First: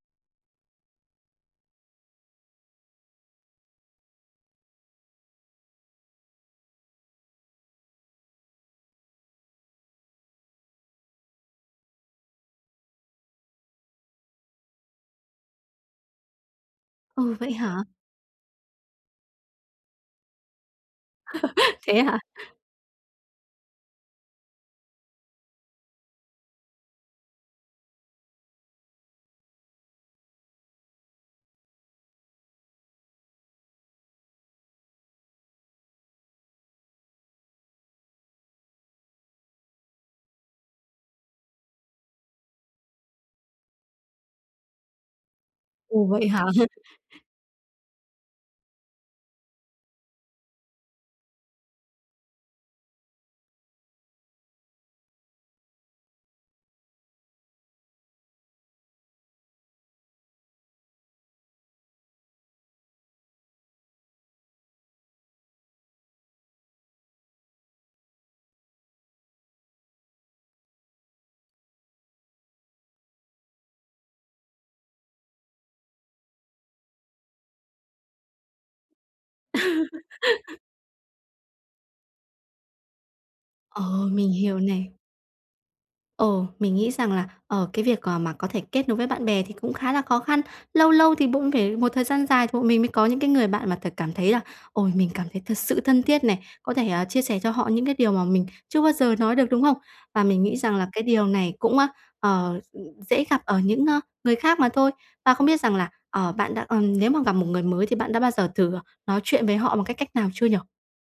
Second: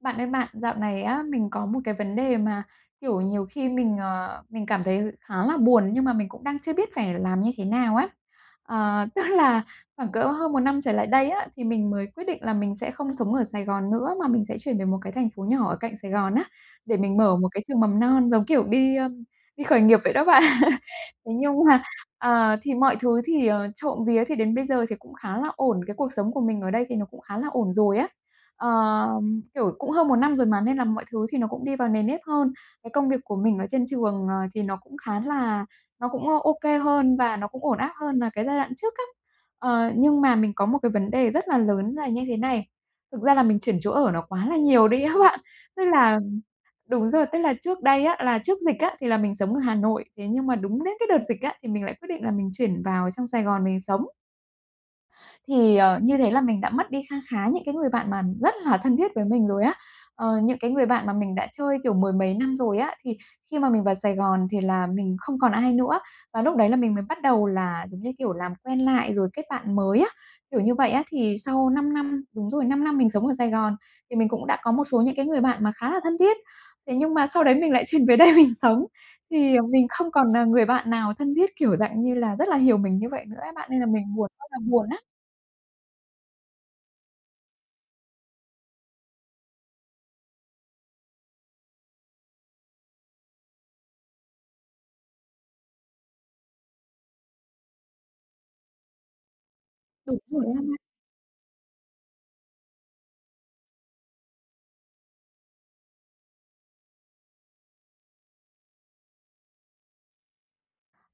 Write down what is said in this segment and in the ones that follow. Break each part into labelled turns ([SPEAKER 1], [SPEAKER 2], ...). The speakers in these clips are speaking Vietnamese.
[SPEAKER 1] Bạn ơi bạn, dạo này á mình có một cái vấn đề mà, kiểu, nhiều khi mình, ờ, mình cảm thấy khá là buồn, nhưng mà mình cũng đang chưa biết phải làm như thế nào á. Ờ, tức là, khoảng cỡ hơn một năm trở lại đây á thì mình mới quyết định là mình sẽ không sống ở Sài Gòn nữa, mà mình sẽ chuyển về một cái thành phố nhỏ ở cạnh Sài Gòn á để mình
[SPEAKER 2] Ừ,
[SPEAKER 1] mở một
[SPEAKER 2] vậy
[SPEAKER 1] cái
[SPEAKER 2] hả?
[SPEAKER 1] trường mầm non, giống kiểu đi, ơ, đi khởi nghiệp vậy đó bạn. Thế nhưng mà,
[SPEAKER 2] Thế hả?
[SPEAKER 1] ờ, thì mọi thứ thì, ờ, trộm vía thì đến bây giờ thì cũng khá là ổn, cái cuộc sống của mình ở đây thì nó cũng khá là ổn rồi á. Ờ, kiểu, cũng hơn một năm rồi mà nên là mọi thứ thì nó cũng đi vào nề nếp hơn. Cái công việc của mình ở trên trường, ờ, thì nó cũng khá là nó cũng OK hơn và nó cũng ổn áp hơn là cái giai đoạn trước á. Ờ, nhưng mà mình có một cái vấn đề rất là lớn là như thế này, thực ra là mình chuyển chỗ ở nó quá là nhiều đi á bạn. Tức
[SPEAKER 2] Ồ,
[SPEAKER 1] là
[SPEAKER 2] vậy hả?
[SPEAKER 1] đúng rồi, tức là trước đây á, là trước dịch á, thì là mình sống ở Hà Nội, thế nhưng mà đúng đến cái đợt dịch á thì mình lại quyết định là mình chuyển vào trong Sài Gòn mình sống. Thì, ờ, như thế là mình đã mất đi kha khá những cái người bạn mà rất là thân thiết với mình rồi á, ờ, những cái người bạn mà mình đã chơi, kiểu, mười mấy năm rồi á, thì khi mà mình vào Sài Gòn thì là mình không còn ai nữa. Và lúc đấy là mình mới bắt đầu là, giống như kiểu, làm quen lại rồi kết bạn mới á, kiểu như vậy á. Thì sau 5 năm đúng rồi, 5 năm mình sống ở Sài Gòn thì mình cũng đã có một số những cái người bạn mà khá là thân thiết. Thế nhưng mà sau đấy mình lại chuyển về đây mình sống, thì mình không còn n người bạn nào thân thiết, kiểu, dạng như là, rất là hiểu mình như vậy nữa ấy bạn, nên là mình
[SPEAKER 2] Ờ,
[SPEAKER 1] buồn
[SPEAKER 2] mình
[SPEAKER 1] ơi
[SPEAKER 2] hiểu
[SPEAKER 1] là buồn
[SPEAKER 2] này.
[SPEAKER 1] á.
[SPEAKER 2] Ờ. Mình nghĩ rằng là, ờ, cái việc, ờ, mà có thể kết nối với bạn bè thì cũng khá là khó khăn. Lâu lâu thì cũng phải một thời gian dài tụi mình mới có những cái người bạn mà thật cảm thấy là "Ôi, mình cảm thấy thật sự thân thiết này, có thể, à, chia sẻ cho họ những cái điều mà mình chưa bao giờ nói được", đúng hông?
[SPEAKER 1] Đúng
[SPEAKER 2] Và mình
[SPEAKER 1] rồi
[SPEAKER 2] nghĩ
[SPEAKER 1] á
[SPEAKER 2] rằng
[SPEAKER 1] bạn.
[SPEAKER 2] là cái điều này cũng, ơ, ờ, ừm, dễ gặp ở những, ơ, người khác mà thôi. Và không biết rằng là, ờ, bạn đã ừm, nếu mà gặp một người mới thì bạn đã bao giờ thử, ờ, nói chuyện với họ bằng cái cách nào chưa nhỉ?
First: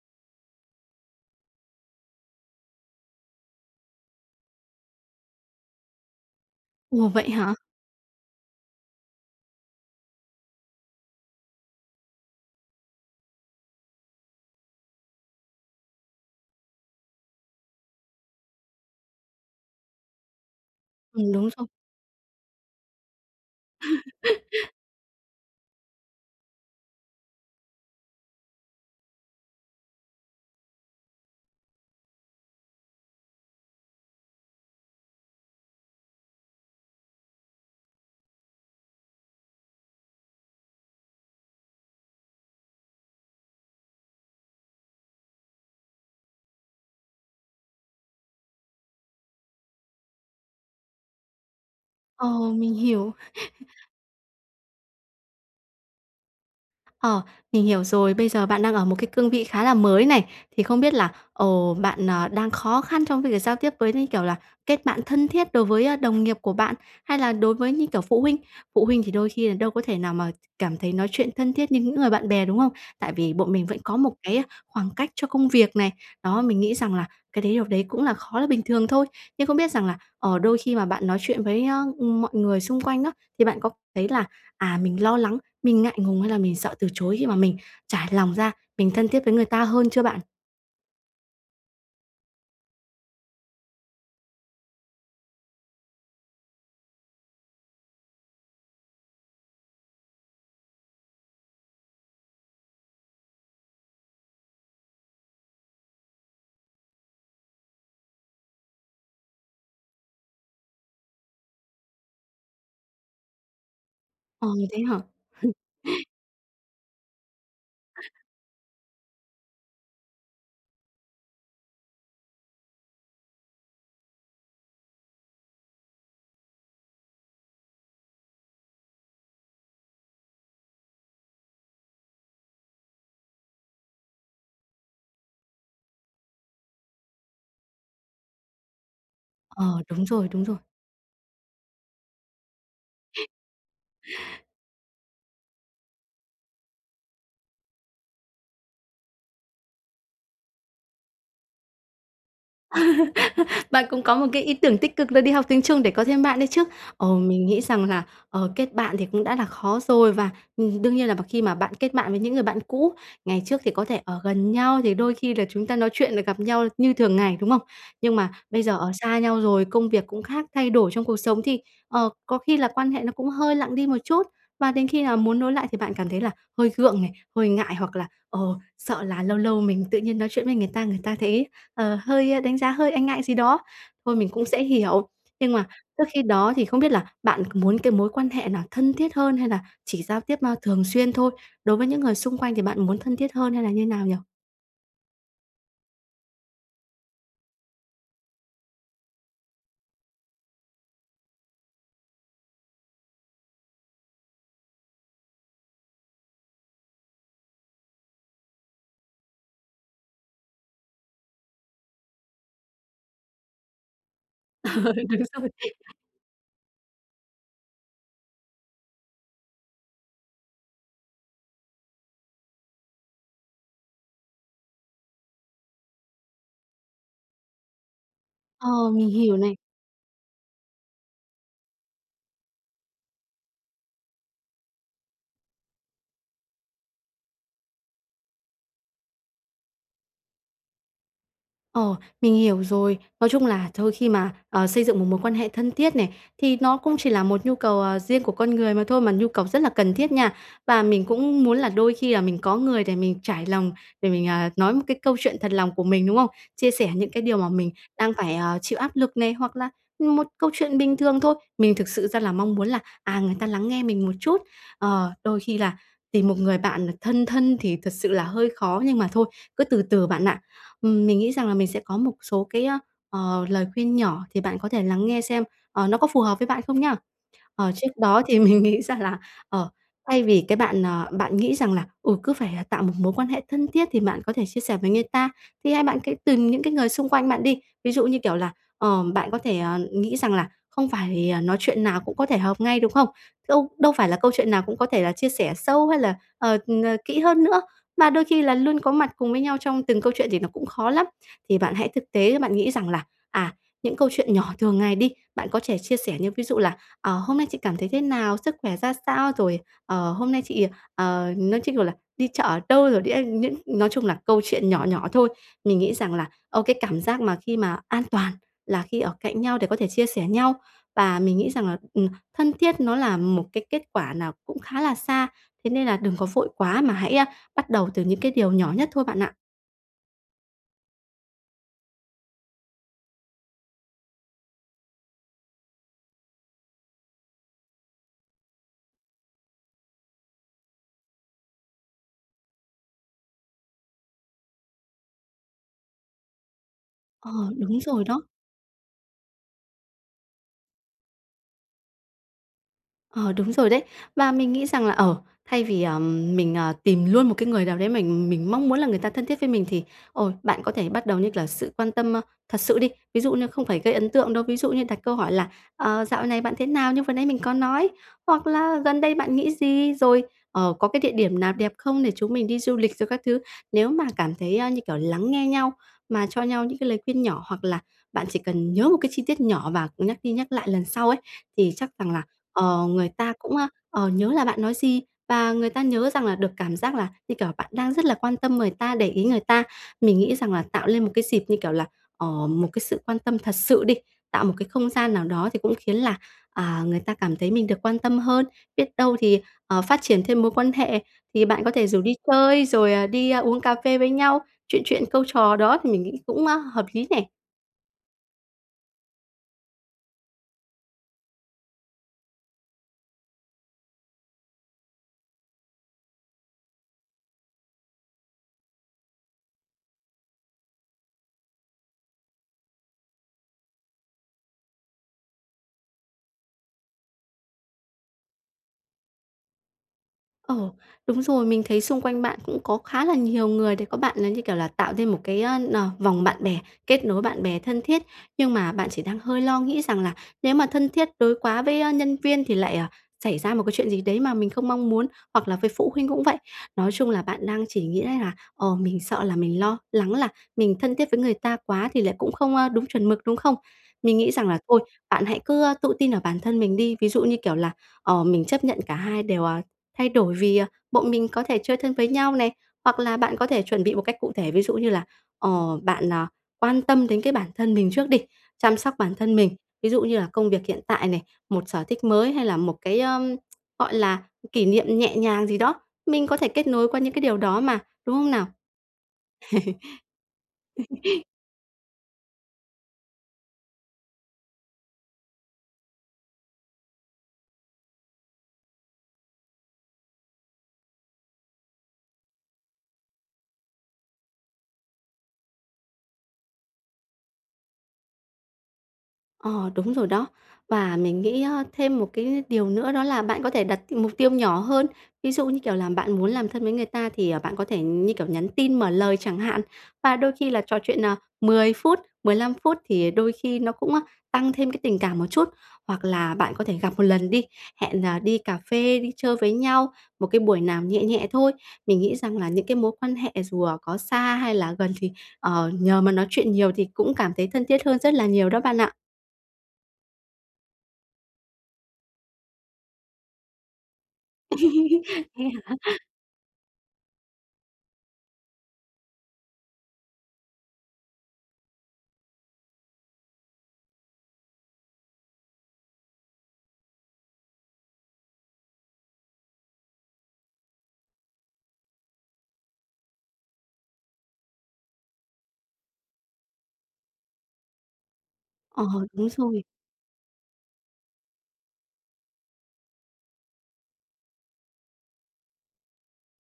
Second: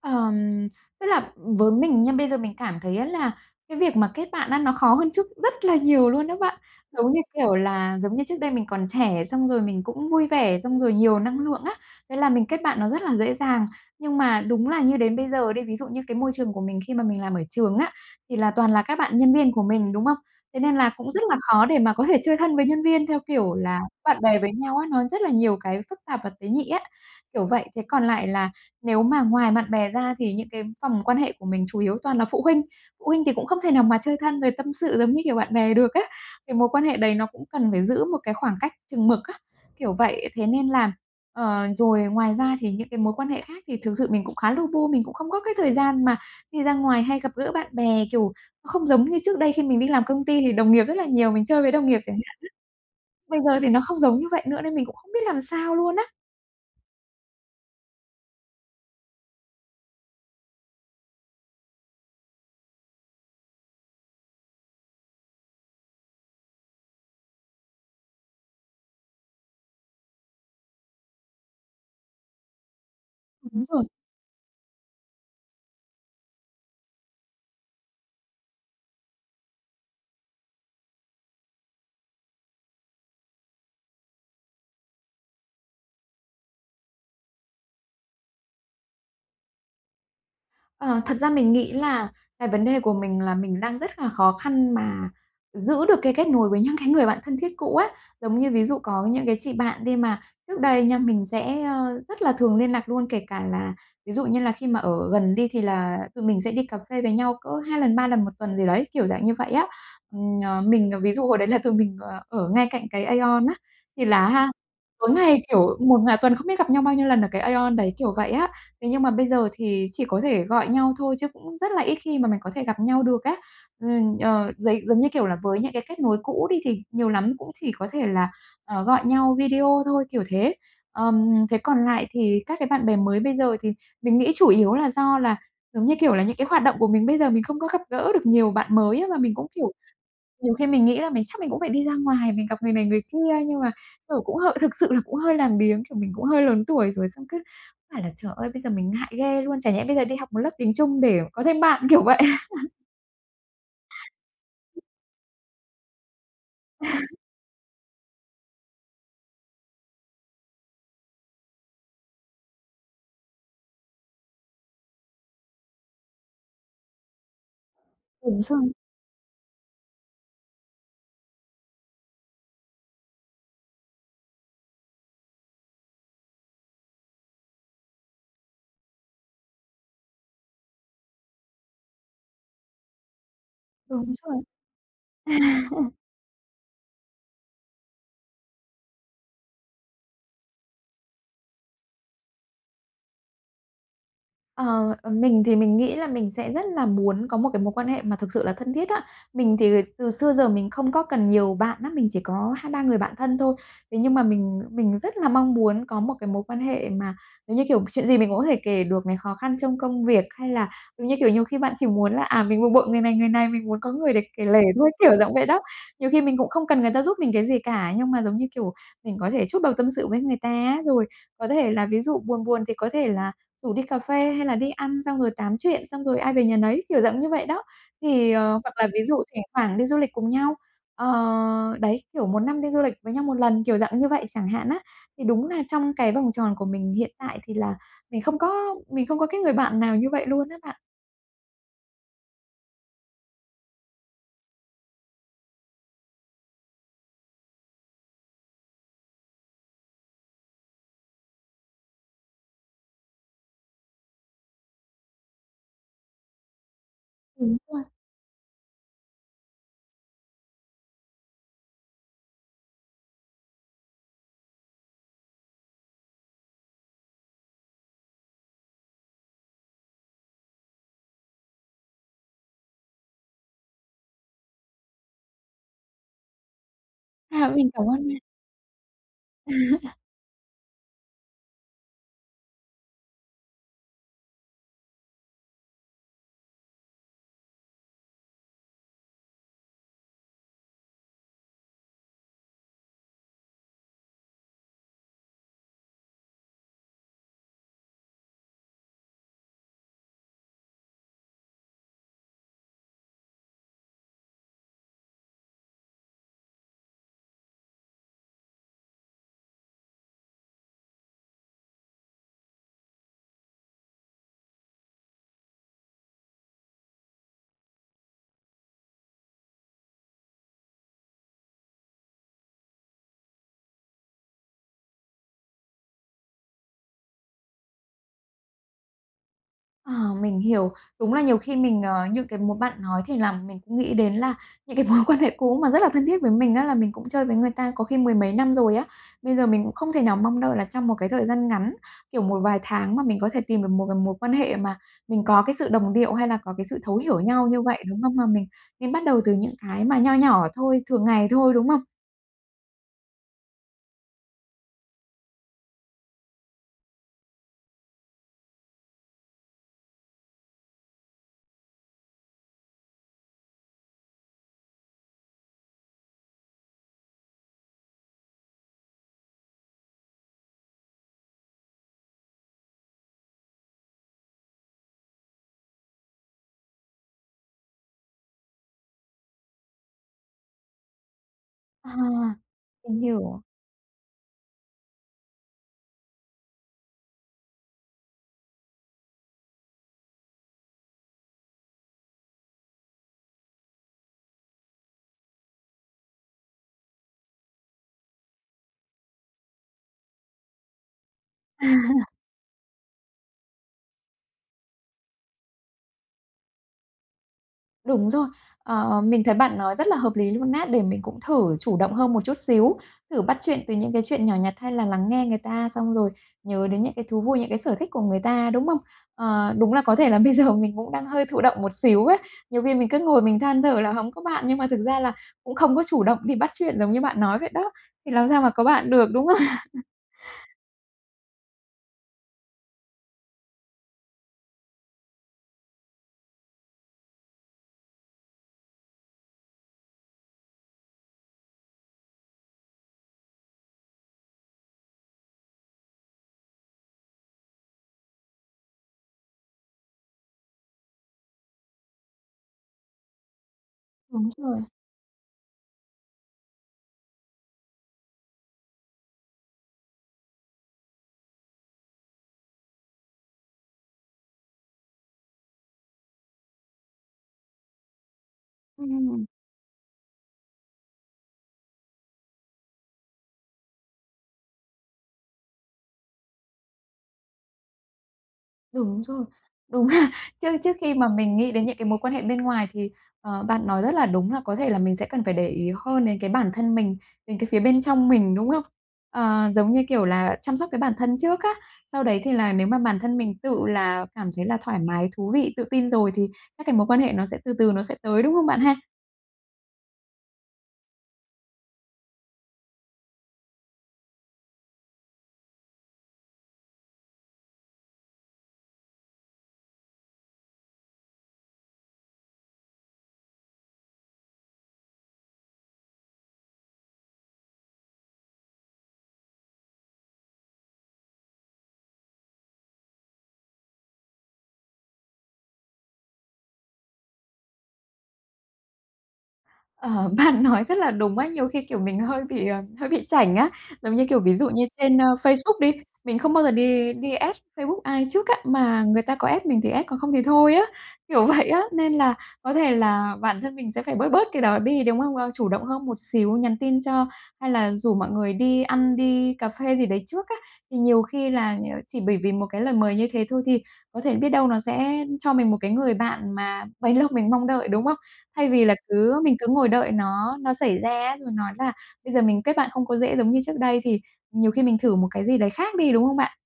[SPEAKER 1] Ờm, tức là với mình nha bây giờ mình cảm thấy á là cái việc mà kết bạn á nó khó hơn trước rất là nhiều luôn á bạn.
[SPEAKER 2] Ủa,
[SPEAKER 1] Giống như,
[SPEAKER 2] vậy hả?
[SPEAKER 1] kiểu, là giống như trước đây mình còn trẻ xong rồi mình cũng vui vẻ, xong rồi nhiều năng lượng á, thế là mình kết bạn nó rất là dễ dàng. Nhưng mà đúng là như đến bây giờ đi, ví dụ như cái môi trường của mình khi mà mình làm ở trường á, thì là toàn là các bạn nhân viên của mình, đúng không? Thế nên là cũng rất
[SPEAKER 2] Ừm.
[SPEAKER 1] là
[SPEAKER 2] Đúng rồi.
[SPEAKER 1] khó để mà có thể chơi thân với nhân viên theo kiểu là bạn bè với nhau á, nó rất là nhiều cái phức tạp và tế nhị á, kiểu vậy. Thế còn lại là nếu mà ngoài bạn bè ra thì những cái vòng quan hệ của mình chủ yếu toàn là phụ huynh. Phụ huynh thì cũng không thể nào mà chơi thân rồi tâm sự giống như kiểu bạn bè được á, cái mối quan hệ đấy nó cũng cần phải giữ một cái khoảng cách chừng mực á, kiểu vậy. Thế nên là ờ, rồi ngoài ra thì những cái mối quan hệ khác thì thực sự mình cũng khá lu bu, mình cũng không có cái thời gian mà đi ra ngoài hay gặp gỡ bạn bè, kiểu, không giống như trước đây khi mình đi làm công ty thì đồng nghiệp rất là nhiều, mình chơi với đồng nghiệp chẳng hạn
[SPEAKER 2] Ồ. Mình
[SPEAKER 1] á.
[SPEAKER 2] hiểu.
[SPEAKER 1] Bây giờ thì nó không giống như vậy nữa nên mình cũng không biết làm sao luôn á.
[SPEAKER 2] Ờ. Mình hiểu rồi. Bây giờ bạn đang ở một cái cương vị khá là mới này. Thì không biết là, ồ, bạn, ờ, đang khó khăn trong cái việc giao tiếp với, như kiểu là, kết bạn thân thiết đối với, ơ, đồng nghiệp của bạn, hay là đối với, như kiểu, phụ huynh? Phụ huynh thì đôi khi là đâu có thể nào mà cảm thấy nói chuyện thân thiết như những người bạn bè, đúng không? Tại vì bọn
[SPEAKER 1] Đúng
[SPEAKER 2] mình vẫn
[SPEAKER 1] rồi.
[SPEAKER 2] có một cái khoảng cách cho công việc này. Đó. Mình nghĩ rằng là cái đấy điều đấy cũng là khó là bình thường thôi. Nhưng không biết rằng là, ờ, đôi khi mà bạn nói chuyện với, a, ừm, mọi người xung quanh á thì bạn có thấy là, à, mình lo lắng, mình ngại ngùng hay là mình sợ từ chối khi mà mình trải lòng ra, mình thân thiết với người ta hơn chưa bạn?
[SPEAKER 1] Ờ, thật ra mình nghĩ là cái vấn đề của mình là mình đang rất là khó khăn mà giữ được cái kết nối với những cái người bạn thân thiết cũ ấy. Giống như ví dụ có những cái chị bạn đi mà trước đây nha, mình sẽ, ờ, rất là thường liên lạc luôn, kể cả là ví dụ như là khi mà ở gần đi, thì là tụi mình sẽ đi cà phê với nhau cỡ 2 lần, 3 lần một tuần gì đấy, kiểu dạng như vậy á. Ừm, ờ, mình ví dụ hồi đấy là tụi mình, ờ, ở ngay cạnh cái AEON á, thì là á
[SPEAKER 2] Ờ,
[SPEAKER 1] ha
[SPEAKER 2] thế hả?
[SPEAKER 1] tối ngày, kiểu, một ng tuần không biết gặp nhau bao nhiêu lần ở cái Aeon đấy, kiểu vậy á. Thế nhưng mà bây giờ thì chỉ có thể gọi nhau thôi chứ cũng rất là ít khi mà mày có thể gặp nhau được á. Ừm, ờ, giấy giống như kiểu là với những cái kết nối cũ đi thì nhiều lắm cũng chỉ có thể là, ờ, gọi nhau video thôi, kiểu thế. Ờm, thế còn lại thì các cái bạn bè mới bây giờ thì mình nghĩ chủ yếu là do là, giống như kiểu là, những cái hoạt động của mình bây giờ mình không có gặp gỡ được nhiều bạn mới. Mà mình cũng, kiểu,
[SPEAKER 2] Ờ, đúng rồi, đúng
[SPEAKER 1] nhiều
[SPEAKER 2] rồi.
[SPEAKER 1] khi mình nghĩ là mình chắc mình cũng phải đi ra ngoài, mình gặp người này người kia, nhưng mà, kiểu, cũng h thực sự là cũng hơi làm biếng. Kiểu, mình cũng hơi lớn tuổi rồi, xong cứ phải là, trời ơi, bây giờ mình ngại ghê luôn, chẳng lẽ bây giờ đi học một lớp tiếng Trung để có thêm bạn, kiểu vậy.
[SPEAKER 2] Bạn cũng có một cái ý tưởng tích cực là đi học tiếng Trung để có thêm bạn đấy chứ. Ờm, mình nghĩ rằng là, ờ, kết bạn thì cũng đã là khó rồi và, ừm, đương nhiên là b khi mà bạn kết bạn với những người bạn cũ, ngày trước thì có thể ở gần nhau thì đôi khi là chúng ta nói chuyện rồi gặp nhau như thường ngày, đúng không? Nhưng mà
[SPEAKER 1] Đúng
[SPEAKER 2] bây
[SPEAKER 1] rồi.
[SPEAKER 2] giờ ở xa nhau rồi, công việc cũng khác, thay đổi trong cuộc sống thì, ờ, có khi là quan hệ nó cũng hơi lặng đi một chút. Và đến khi nào muốn nối lại thì bạn cảm thấy là hơi gượng này, hơi ngại hoặc là, ờ, sợ là lâu lâu mình tự nhiên nói chuyện với người ta, người ta thấy, ờ, hơi đánh giá, hơi e ngại gì đó.
[SPEAKER 1] Đúng
[SPEAKER 2] Thôi mình
[SPEAKER 1] rồi.
[SPEAKER 2] cũng sẽ hiểu. Nhưng mà trước khi đó thì không biết là bạn muốn cái mối quan hệ là thân thiết hơn hay là chỉ giao tiếp thường xuyên thôi? Đối với những người xung quanh thì bạn muốn thân thiết hơn hay là như nào nhỉ?
[SPEAKER 1] Ờ, ờ, mình thì mình nghĩ là mình sẽ rất là muốn có một cái mối quan hệ mà thực sự là thân thiết đó. Mình thì từ xưa giờ mình không có cần nhiều bạn lắm, mình chỉ có 2-3 người bạn thân thôi. Thế nhưng mà mình mình rất là mong muốn có một cái mối quan hệ mà giống như kiểu chuyện gì mình cũng có thể kể được này, khó khăn trong công việc, hay là, giống như kiểu, nhiều khi bạn chỉ muốn là, à, mình bực bội người này, người này, mình muốn có người để kể lể thôi,
[SPEAKER 2] Ờ,
[SPEAKER 1] kiểu
[SPEAKER 2] đúng
[SPEAKER 1] dạng vậy
[SPEAKER 2] rồi.
[SPEAKER 1] đó. Nhiều khi mình cũng không cần người ta giúp mình cái gì cả, nhưng mà giống như kiểu mình có thể trút bầu tâm sự với người ta á, rồi có thể là ví dụ buồn buồn thì có thể là rủ đi cà phê hay là đi ăn xong rồi tám chuyện xong rồi ai về nhà nấy, kiểu dạng như vậy đó. Thì ờ,
[SPEAKER 2] Ờ,
[SPEAKER 1] hoặc là ví
[SPEAKER 2] mình
[SPEAKER 1] dụ
[SPEAKER 2] hiểu
[SPEAKER 1] thỉnh
[SPEAKER 2] này.
[SPEAKER 1] thoảng đi du lịch cùng nhau, ờ, đấy, kiểu một năm đi du lịch với nhau một lần, kiểu dạng như vậy chẳng hạn á. Thì đúng là trong cái vòng tròn của mình hiện tại thì là mình không có mình không có cái người bạn nào như vậy luôn á bạn.
[SPEAKER 2] Ồ, mình hiểu rồi. Nói chung là thôi, khi mà, ờ, xây dựng một mối quan hệ thân thiết này, thì nó cũng chỉ là một nhu cầu, à, riêng của con người mà thôi, mà nhu cầu rất là cần thiết nha. Và mình cũng muốn là đôi khi là mình có người để mình trải lòng, để mình, à, nói một cái câu chuyện thật lòng của mình, đúng không? Chia sẻ những cái điều mà
[SPEAKER 1] Đúng
[SPEAKER 2] mình
[SPEAKER 1] rồi.
[SPEAKER 2] đang phải, ờ, chịu áp lực này, hoặc là một câu chuyện bình thường thôi. Mình thực sự ra là mong muốn là, à, người ta lắng nghe mình một chút. Ờ, đôi khi là tìm một người bạn thân thân thì thật sự là hơi khó nhưng mà thôi, cứ từ từ bạn ạ. Ừm, mình nghĩ rằng là mình sẽ có một số cái, ờ, lời khuyên nhỏ thì bạn có thể lắng nghe xem, ờ, nó có phù hợp với bạn không nhá?
[SPEAKER 1] À, mình
[SPEAKER 2] Ờ,
[SPEAKER 1] cảm
[SPEAKER 2] trước
[SPEAKER 1] ơn nha!
[SPEAKER 2] đó thì mình nghĩ rằng là, ờ, thay vì cái bạn, à, bạn nghĩ rằng là, ừ, cứ phải, à, tạo một mối quan hệ thân thiết thì bạn có thể chia sẻ với người ta, thì hay bạn cứ tìm những cái người xung quanh bạn đi. Ví dụ như kiểu là, ờm, bạn có thể, à, nghĩ rằng là không phải nói chuyện nào cũng có thể hợp ngay, đúng không? Đâu đâu phải là câu chuyện nào cũng có thể là chia sẻ sâu hay là, ờ, ờ, kỹ hơn nữa, mà đôi khi là luôn có mặt cùng với nhau trong từng câu chuyện thì nó cũng khó lắm. Thì bạn hãy thực tế, bạn nghĩ rằng là, à, những câu chuyện nhỏ thường ngày đi, bạn có thể chia sẻ như ví dụ là, ờ, hôm nay chị cảm thấy thế nào, sức khỏe ra sao, rồi, ờ, hôm nay chị, ờ, nói chung, kiểu là, đi chợ ở đâu rồi, đi ăn những nói chung là câu chuyện nhỏ nhỏ thôi. Mình nghĩ rằng là, ờ, cái cảm giác mà khi mà an toàn là khi ở cạnh nhau để có thể chia sẻ nhau. Và mình nghĩ rằng là, ừm, thân thiết nó là một cái kết quả nào cũng khá là xa, thế nên là đừng có vội quá mà hãy bắt đầu từ những cái điều nhỏ nhất thôi bạn ạ.
[SPEAKER 1] Ờ, mình hiểu. Đúng là nhiều khi mình, ờ, như cái mố bạn nói thì làm mình cũng nghĩ đến à những cái mối quan hệ cũ mà rất là thân thiết với mình á, là mình cũng chơi với người ta có khi mười mấy năm rồi á. Bây giờ mình cũng không thể nào mong đợi là trong một cái thời gian ngắn, kiểu một vài tháng mà mình có thể tìm được một cái mối quan hệ mà mình có cái sự đồng điệu hay là có cái sự thấu hiểu
[SPEAKER 2] Ờ,
[SPEAKER 1] nhau như
[SPEAKER 2] đúng
[SPEAKER 1] vậy, đúng
[SPEAKER 2] rồi
[SPEAKER 1] không?
[SPEAKER 2] đó.
[SPEAKER 1] Mà mình nên bắt đầu từ những cái mà nho nhỏ thôi, thường ngày thôi, đúng không?
[SPEAKER 2] Ờ, đúng rồi đấy. Và mình nghĩ rằng là, ờ, thay vì, ờ, mình, ờ, tìm luôn một cái người nào đấy mình mình mong muốn là người ta thân thiết với mình, thì, ôi, bạn có thể bắt đầu như kiểu là sự quan tâm, ơ, thật sự đi. Ví dụ như không phải gây ấn tượng đâu, ví dụ như đặt câu hỏi là "Ờ, dạo này bạn thế nào?", như vừa nãy mình có nói, hoặc là "Gần đây bạn nghĩ gì?", rồi, ờ, "Có cái địa điểm nào đẹp không để chúng mình đi du lịch?", rồi các thứ. Nếu mà cảm thấy như kiểu lắng nghe nhau, mà cho nhau những cái lời khuyên nhỏ. Hoặc là bạn chỉ cần nhớ một cái chi tiết nhỏ và nhắc đi nhắc lại lần sau ấy, thì chắc
[SPEAKER 1] À.
[SPEAKER 2] rằng là, ờ,
[SPEAKER 1] Mình
[SPEAKER 2] người ta
[SPEAKER 1] hiểu.
[SPEAKER 2] cũng, ờ, nhớ là bạn nói gì, và người ta nhớ rằng là được cảm giác là, như kiểu, bạn đang rất là quan tâm người ta, để ý người ta. Mình nghĩ rằng là tạo lên một cái dịp như kiểu là, ờ, một cái sự quan tâm thật sự đi, tạo một cái không gian nào đó, thì cũng khiến là, à, người ta cảm thấy mình được quan tâm hơn. Biết đâu thì, ờ, phát triển thêm mối quan hệ, thì bạn có thể rủ đi chơi rồi, ờ, đi uống cà phê với nhau, chuyện chuyện câu trò đó, thì mình nghĩ cũng hợp lý nè.
[SPEAKER 1] Đúng rồi. Ờ, mình thấy bạn nói rất là hợp lý luôn á. Để mình cũng thử chủ động hơn một chút xíu, thử bắt chuyện từ những cái chuyện nhỏ nhặt hay là lắng nghe người ta xong rồi nhớ đến những cái thú vui, những cái sở thích của người ta, đúng không? Ờ, đúng là có thể là bây giờ mình cũng đang hơi thụ động một xíu á. Nhiều khi mình cứ ngồi mình than thở là hổng có bạn, nhưng mà thực ra là cũng không có chủ động đi bắt chuyện giống như bạn nói vậy đó, thì làm sao mà có bạn được, đúng không?
[SPEAKER 2] Ồ, đúng rồi. Mình thấy xung quanh bạn cũng có khá là nhiều người để có bạn là như, kiểu là, tạo thêm một cái, ơ, nờ, vòng bạn bè, kết nối bạn bè thân thiết. Nhưng mà bạn chỉ đang hơi lo nghĩ rằng là nếu mà thân thiết đối quá với, a, nhân viên thì lại, ờ, xảy ra một cái chuyện gì đấy mà mình không mong muốn, hoặc là với phụ huynh cũng vậy. Nói chung là bạn đang chỉ nghĩ đấy là, ồ, mình sợ là mình lo lắng là mình thân thiết với người ta quá thì lại cũng không, ơ, đúng chuẩn mực, đúng không? Mình
[SPEAKER 1] Đúng
[SPEAKER 2] nghĩ rằng là
[SPEAKER 1] rồi.
[SPEAKER 2] thôi, bạn hãy cứ, ơ, tự tin ở bản thân mình đi. Ví dụ như, kiểu là, ờ, mình chấp nhận cả hai đều, ờ, thay đổi vì, ờ, bọn mình có thể chơi thân với nhau này, hoặc là bạn có thể chuẩn bị một cách cụ thể. Ví dụ như là, ờ, bạn, ờ, quan tâm đến cái bản thân mình trước đi, chăm sóc bản
[SPEAKER 1] Ừm.
[SPEAKER 2] thân mình. Ví dụ như là công việc hiện tại này, một sở thích mới hay là một cái, ờm, gọi là, kỷ niệm nhẹ nhàng gì đó, mình có thể kết nối qua những cái điều đó mà, đúng không nào?
[SPEAKER 1] Đúng rồi. Đúng là trước trước khi mà mình nghĩ đến những cái mối quan hệ bên ngoài thì, ờ, bạn nói rất là đúng là có thể là mình sẽ cần phải để ý hơn đến cái bản thân mình, đến cái phía bên trong mình, đúng không? Ờ, giống như, kiểu là, chăm sóc cái bản thân trước á. Sau đấy thì là nếu mà bản thân mình tự là cảm thấy là thoải mái, thú vị, tự tin rồi thì các cái mối quan hệ nó sẽ từ từ nó sẽ tới, đúng không bạn ha?
[SPEAKER 2] Ờ, đúng rồi đó. Và mình nghĩ á thêm một cái điều nữa đó là bạn có thể đặt mục tiêu nhỏ hơn. Ví dụ như, kiểu, là bạn muốn làm thân với người ta thì, ờ, bạn có thể như, kiểu, nhắn tin mở lời chẳng hạn. Và đôi khi là trò chuyện, à, 10 phút, 15 phút thì đôi khi nó cũng, a, tăng thêm cái tình cảm một chút, hoặc là bạn có thể gặp một lần đi, hẹn, à, đi cà phê, đi chơi với nhau, một cái buổi nào nhẹ nhẹ thôi. Mình nghĩ rằng là những cái mối quan hệ dù, à, có xa hay là gần thì, ờ, nhờ mà nói chuyện nhiều thì cũng cảm thấy thân thiết hơn rất là nhiều đó bạn ạ.
[SPEAKER 1] Ờ, bạn nói rất là đúng á. Nhiều khi, kiểu, mình hơi bị, ờ, hơi bị chảnh á. Giống như, kiểu, ví dụ như trên, ơ,
[SPEAKER 2] Thế
[SPEAKER 1] Facebook đi,
[SPEAKER 2] hả?
[SPEAKER 1] mình không bao giờ đi đi add Facebook ai trước á, mà người ta có add mình thì add còn không thì thôi á, kiểu vậy á, nên là có thể là bản thân mình sẽ phải bớt bớt cái đó đi, đúng không? Ơ, chủ động hơn một xíu, nhắn tin cho, hay là rủ mọi người đi ăn, đi cà phê gì đấy trước á. Thì nhiều khi là nh chỉ bởi vì một cái lời mời như thế thôi thì có thể biết đâu nó sẽ cho mình một cái người bạn mà bấy lâu mình mong đợi, đúng không? Thay vì là
[SPEAKER 2] Ờ,
[SPEAKER 1] cứ
[SPEAKER 2] đúng
[SPEAKER 1] mình cứ
[SPEAKER 2] rồi.
[SPEAKER 1] ngồi đợi nó nó xảy ra rồi nói là "Bây giờ mình kết bạn không có dễ giống như trước đây", thì nhiều khi mình thử một cái gì đấy khác đi, đúng không bạn?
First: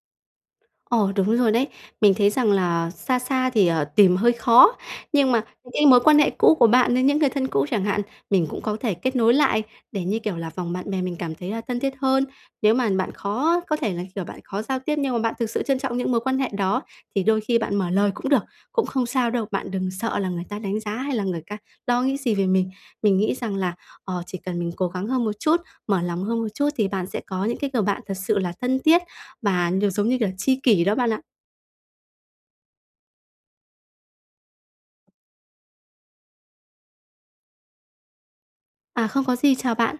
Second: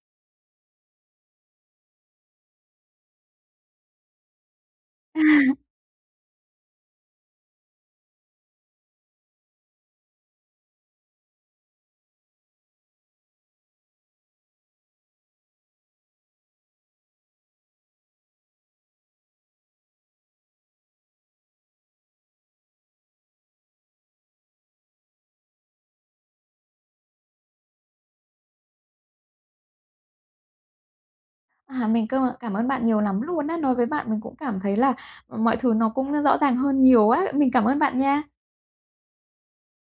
[SPEAKER 2] Ờ, đúng rồi đấy. Mình thấy rằng là xa xa thì, ờ, tìm hơi khó. Nhưng mà cái mối quan hệ cũ của bạn với những người thân cũ chẳng hạn, mình cũng có thể kết nối lại để, như kiểu là, vòng bạn bè mình cảm thấy là thân thiết hơn. Nếu mà bạn khó có thể là, kiểu, bạn khó giao tiếp nhưng mà bạn thực sự trân trọng những mối quan hệ đó, thì đôi khi bạn mở lời cũng được, cũng không sao đâu, bạn đừng sợ là người ta đánh giá hay là người ca lo nghĩ gì về mình. Mình nghĩ rằng là, ờ, chỉ cần mình cố gắng hơn một chút, mở lòng hơn một chút thì bạn sẽ có những cái người bạn thật sự là thân thiết và nh giống như kiểu, tri kỷ đó bạn ạ.
[SPEAKER 1] À, mình cơ mợ cảm ơn bạn nhiều lắm luôn á! Nói với bạn mình cũng cảm thấy là mọi thứ nó cũng rõ ràng hơn nhiều á. Mình cảm ơn bạn nha.
[SPEAKER 2] À, không có gì, chào bạn.